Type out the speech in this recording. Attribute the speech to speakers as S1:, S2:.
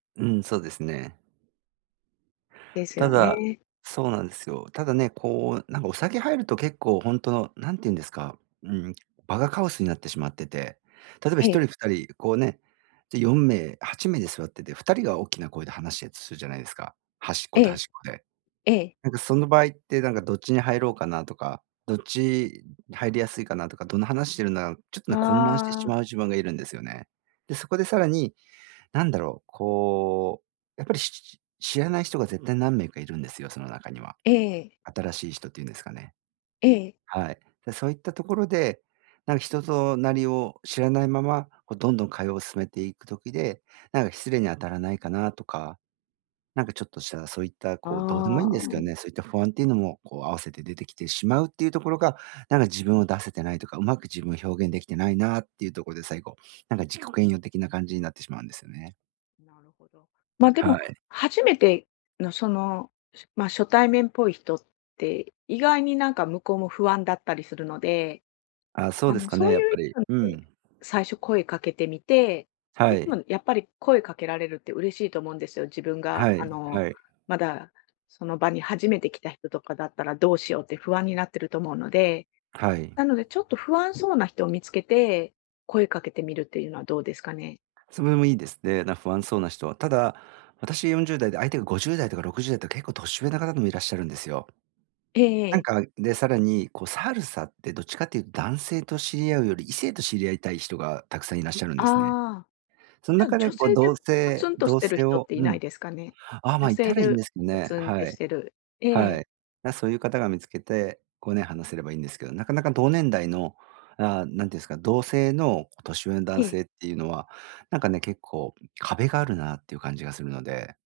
S1: うん、そうですね。
S2: です
S1: た
S2: よ
S1: だ、
S2: ね。
S1: そうなんですよ。ただね、こうなんかお酒入ると結構ほんと何て言うんですか、うーん、場がカオスになってしまってて、例えばひ
S2: え
S1: と
S2: え。
S1: りふたりこうね、じゃ4名8名で座ってて、2人が大きな声で話したとするじゃないですか。端っ
S2: え
S1: こと端
S2: え。
S1: っこで。
S2: ええ。
S1: なんかその場合ってなんかどっちに入ろうかなとか、どっち入りやすいかなとか、どんな話してるんだろう、ちょっとね混乱してし
S2: ああ。
S1: まう自分がいるんですよね。でそこでさらに、なんだろう、こう、やっぱりし知らない人が絶対何名かいるんですよ、その中には。
S2: ええ。
S1: 新しい人って言うんですかね。
S2: ええ。
S1: はい。でそういったところで、なんか人となりを知らないまま、こうどんどん会話を進めていく時で、なんか失礼に当たらないかなとか。なんかちょっとしたらそういったこう、どうでもいいん
S2: あ
S1: ですけど
S2: あ。
S1: ね。そういった不安っていうのも、こう合わせて出てきてしまうっていうところが、なんか自分を出せてないとか、うまく自分を表現できてないなっていうところで最後、なんか自己嫌悪的な感じになってしまうんですよね。
S2: なるほど。まで
S1: は
S2: も、
S1: い。
S2: 初めての、その、し、ま、初対面っぽい人って、意外になんか向こうも不安だったりするので、
S1: あ、そう
S2: あ
S1: です
S2: の、
S1: か
S2: そ
S1: ね、
S2: う
S1: やっ
S2: いう
S1: ぱり。
S2: 人に、
S1: う
S2: こ
S1: ん。
S2: う、最初声かけてみて、
S1: は
S2: 相手
S1: い。
S2: もやっぱり声かけられるって嬉しいと思うんですよ、自分が、
S1: は
S2: あ
S1: い
S2: の、
S1: はい。
S2: まだその場に初めて来た人とかだったらどうしようって不安になってると思うので。
S1: はい。
S2: なのでちょっと不安そうな人を見つけて、声かけてみるっていうのはどうですかね？
S1: それもいいですね、なん不安そうな人は。ただ、私40代で相手が50代とか60代とか結構年上の方でもいらっしゃるんですよ。
S2: えええ
S1: なん
S2: え。
S1: か、でさらにこうサルサってどっちかっていうと男性と知り合うより、異性と知り合いたい人がたくさんいらっしゃるんですね。
S2: ああ。
S1: その
S2: じゃあ
S1: 中で
S2: 女
S1: こう
S2: 性で
S1: 同
S2: ぽつ
S1: 性
S2: んとし
S1: 同
S2: てる
S1: 性
S2: 人っ
S1: を
S2: てい
S1: う
S2: な
S1: ん。
S2: いですかね？
S1: あ、ま、
S2: 女
S1: いた
S2: 性
S1: らいいん
S2: で
S1: ですけど
S2: ぽ
S1: ね。
S2: つん
S1: は
S2: てし
S1: い。
S2: てるえ
S1: は
S2: え。
S1: い。だ、そういう方が見つけて、こうね、話せればいいんですけど、なかなか同年代の、ああ、何て言うんですか、同性の年上の
S2: え
S1: 男
S2: え。
S1: 性っていうのは、なんかね、結構壁があるなっていう感じがするので。